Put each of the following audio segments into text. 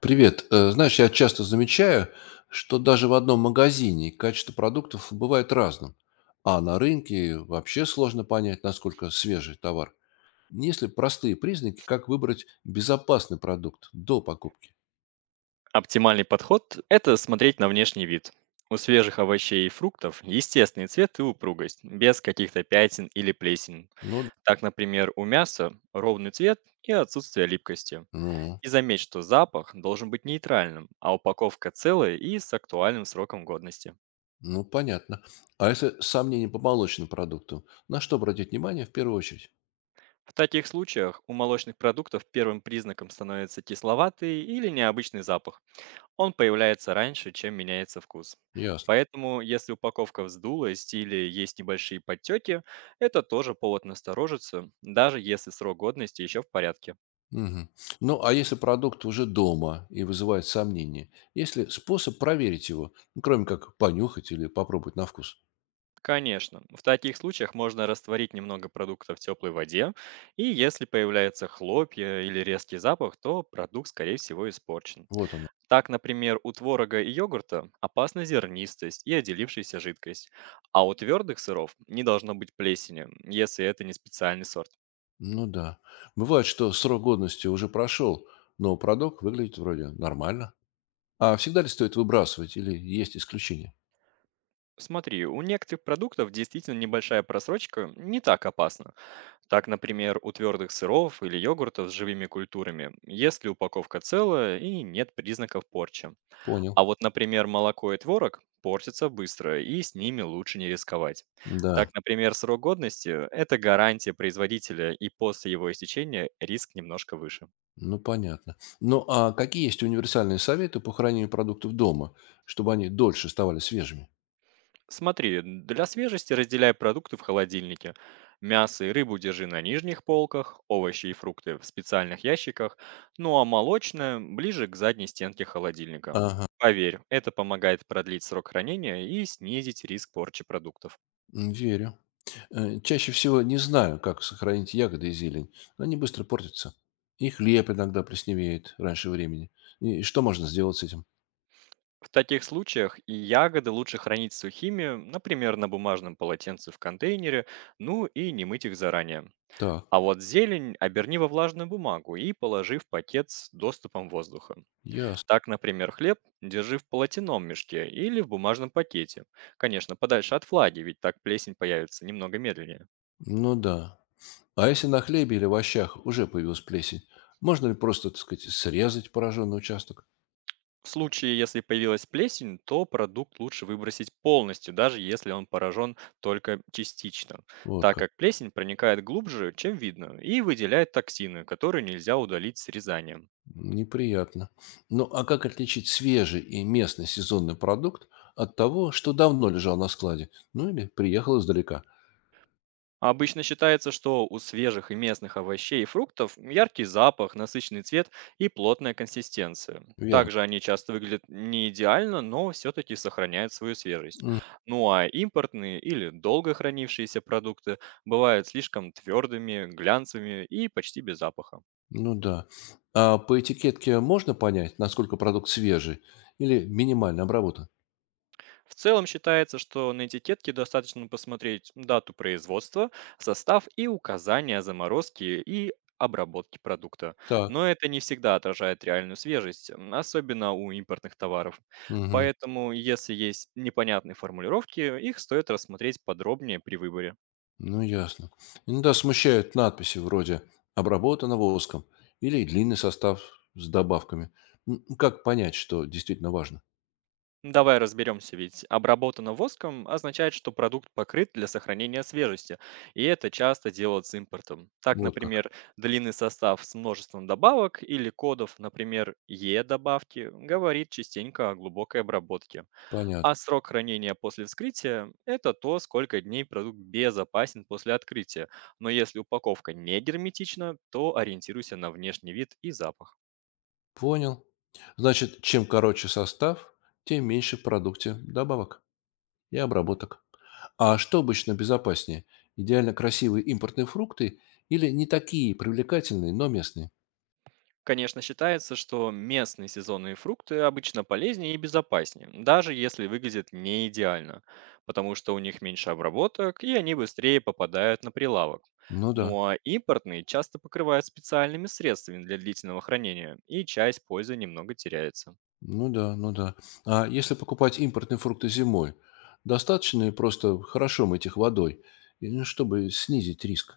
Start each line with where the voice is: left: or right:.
left: Привет. Знаешь, я часто замечаю, что даже в одном магазине качество продуктов бывает разным, а на рынке вообще сложно понять, насколько свежий товар. Есть ли простые признаки, как выбрать безопасный продукт до покупки?
right: Оптимальный подход– это смотреть на внешний вид. У свежих овощей и фруктов естественный цвет и упругость, без каких-то пятен или плесен.
left: Ну, д-
right: Так, например, у мяса ровный цвет и отсутствие липкости.
left: ну,
right: И заметь, что запах должен быть нейтральным, а упаковка целая и с актуальным сроком годности.
left: ну, Понятно. А если сомнения по молочным продуктам, на что обратить внимание в первую очередь?
right: В таких случаях у молочных продуктов первым признаком становится кисловатый или необычный запах. Он появляется раньше, чем меняется вкус.
left: Ясно.
right: Поэтому, если упаковка вздулась или есть небольшие подтеки, это тоже повод насторожиться, даже если срок годности еще в порядке.
left: Мгм. Ну, а если продукт уже дома и вызывает сомнения, есть ли способ проверить его, ну, кроме как понюхать или попробовать на вкус?
right: Конечно, в таких случаях можно растворить немного продукта в теплой воде, и если появляются хлопья или резкий запах, то продукт, скорее всего, испорчен.
left: Вот оно.
right: Так, например, у творога и йогурта опасна зернистость и отделившаяся жидкость, а у твердых сыров не должно быть плесени, если это не специальный сорт.
left: Ну да. Бывает, что срок годности уже прошел, но продукт выглядит вроде нормально. А всегда ли стоит выбрасывать или есть исключения?
right: Смотри, у некоторых продуктов действительно небольшая просрочка не так опасна. Так, например, у твердых сыров или йогуртов с живыми культурами, если упаковка целая и нет признаков порчи.
left: Понял.
right: А вот, например, молоко и творог портятся быстро, и с ними лучше не рисковать.
left: Да,
right: Так, например, срок годности– это гарантия производителя, и после его истечения риск немножко выше.
left: ну понятно. Ну а какие есть универсальные советы по хранению продуктов дома, чтобы они дольше оставались свежими?
right: Смотри, для свежести разделяй продукты в холодильнике. Мясо и рыбу держи на нижних полках, овощи и фрукты в специальных ящиках, ну а молочное ближе к задней стенке холодильника.
left: Ага,
right: Поверь, это помогает продлить срок хранения и снизить риск порчи продуктов.
left: м, верю. Чаще всего не знаю, как сохранить ягоды и зелень, они быстро портятся. И хлеб иногда плесневеет раньше времени. И что можно сделать с этим?
right: В таких случаях и ягоды лучше хранить сухими, например, на бумажном полотенце в контейнере, ну и не мыть их заранее.
left: Так,
right: А вот зелень оберни во влажную бумагу и положи в пакет с доступом воздуха.
left: ясно.
right: Так, например, хлеб держи в полотеном мешке или в бумажном пакете. Конечно, подальше от флаги, ведь так плесень появится немного медленнее.
left: Ну да. А если на хлебе или овощах уже появилась плесень, можно ли просто, так сказать, срезать пораженный участок?
right: В случае, если появилась плесень, то продукт лучше выбросить полностью, даже если он поражен только частично,
left: Вот
right: так
left: как.
right: как плесень проникает глубже, чем видно, и выделяет токсины, которые нельзя удалить срезанием.
left: Неприятно. Ну а как отличить свежий и местный сезонный продукт от того, что давно лежал на складе? Ну или приехал издалека?
right: Обычно считается, что у свежих и местных овощей и фруктов яркий запах, насыщенный цвет и плотная консистенция.
left: Верно.
right: Также они часто выглядят не идеально, но все-таки сохраняют свою свежесть. Ну а импортные или долго хранившиеся продукты бывают слишком твердыми, глянцевыми и почти без запаха.
left: Ну да. А по этикетке можно понять, насколько продукт свежий или минимально обработан?
right: В целом считается, что на этикетке достаточно посмотреть дату производства, состав и указания заморозки и обработки продукта.
left: Так.
right: Но это не всегда отражает реальную свежесть, особенно у импортных товаров.
left: Мгм.
right: Поэтому, если есть непонятные формулировки, их стоит рассмотреть подробнее при выборе.
left: Ну ясно. Иногда смущают надписи вроде «обработано воском» или длинный состав с добавками. М, как понять, что действительно важно?
right: Ну, давай разберемся, ведь обработано воском означает, что продукт покрыт для сохранения свежести, и это часто делают с импортом. Так,
left: Вот как.
right: например, длинный состав с множеством добавок или кодов, например, Е-добавки, говорит частенько о глубокой обработке.
left: Понятно.
right: А срок хранения после вскрытия– это то, сколько дней продукт безопасен после открытия. Но если упаковка не герметична, то ориентируйся на внешний вид и запах.
left: Понял. Значит, чем короче состав, тем меньше в продукте добавок и обработок. А что обычно безопаснее? Идеально красивые импортные фрукты или не такие привлекательные, но местные?
right: Конечно, считается, что местные сезонные фрукты обычно полезнее и безопаснее, даже если выглядят не идеально, потому что у них меньше обработок и они быстрее попадают на прилавок.
left: Ну да,
right: Ну а импортные часто покрывают специальными средствами для длительного хранения, и часть пользы немного теряется.
left: ну да, ну да. А если покупать импортные фрукты зимой, достаточно ли просто хорошо мыть их водой, и, ну, чтобы снизить риск?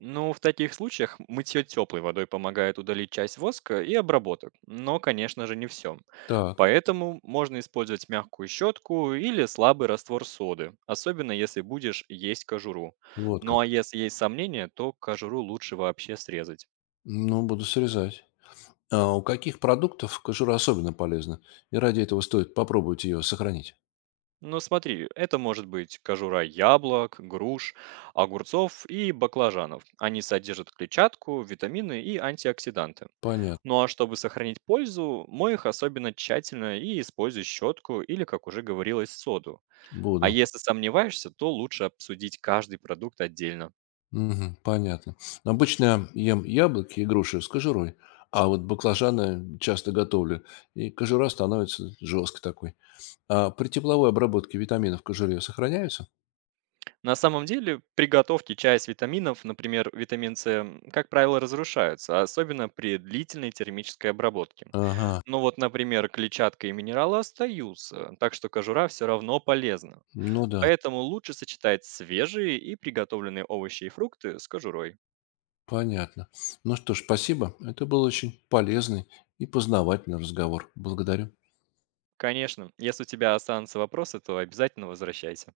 right: Ну, в таких случаях мытье теплой водой помогает удалить часть воска и обработок, но, конечно же, не все.
left: Так,
right: Поэтому можно использовать мягкую щетку или слабый раствор соды, особенно если будешь есть кожуру.
left: вот
right: Ну а
left: как.
right: если есть сомнения, то кожуру лучше вообще срезать.
left: Ну, буду срезать. А у каких продуктов кожура особенно полезна? И ради этого стоит попробовать ее сохранить.
right: Ну смотри, это может быть кожура яблок, груш, огурцов и баклажанов. Они содержат клетчатку, витамины и антиоксиданты.
left: Понятно.
right: Ну а чтобы сохранить пользу, мой их особенно тщательно и используй щетку или, как уже говорилось, соду. А
left: Буду.
right: если сомневаешься, то лучше обсудить каждый продукт отдельно.
left: Мгм. Понятно. Обычно ем яблоки и груши с кожурой, а вот баклажаны часто готовлю, и кожура становится жесткой такой. А при тепловой обработке витаминов в кожуре сохраняются?
right: На самом деле, приготовки чая с витаминов, например, витамин С, как правило, разрушаются, особенно при длительной термической обработке.
left: Ага,
right: Но вот, например, клетчатка и минералы остаются, так что кожура все равно полезна.
left: ну да,
right: Поэтому лучше сочетать свежие и приготовленные овощи и фрукты с кожурой.
left: понятно. Ну что ж, спасибо. Это был очень полезный и познавательный разговор. Благодарю.
right: Конечно, если у тебя останутся вопросы, то обязательно возвращайся.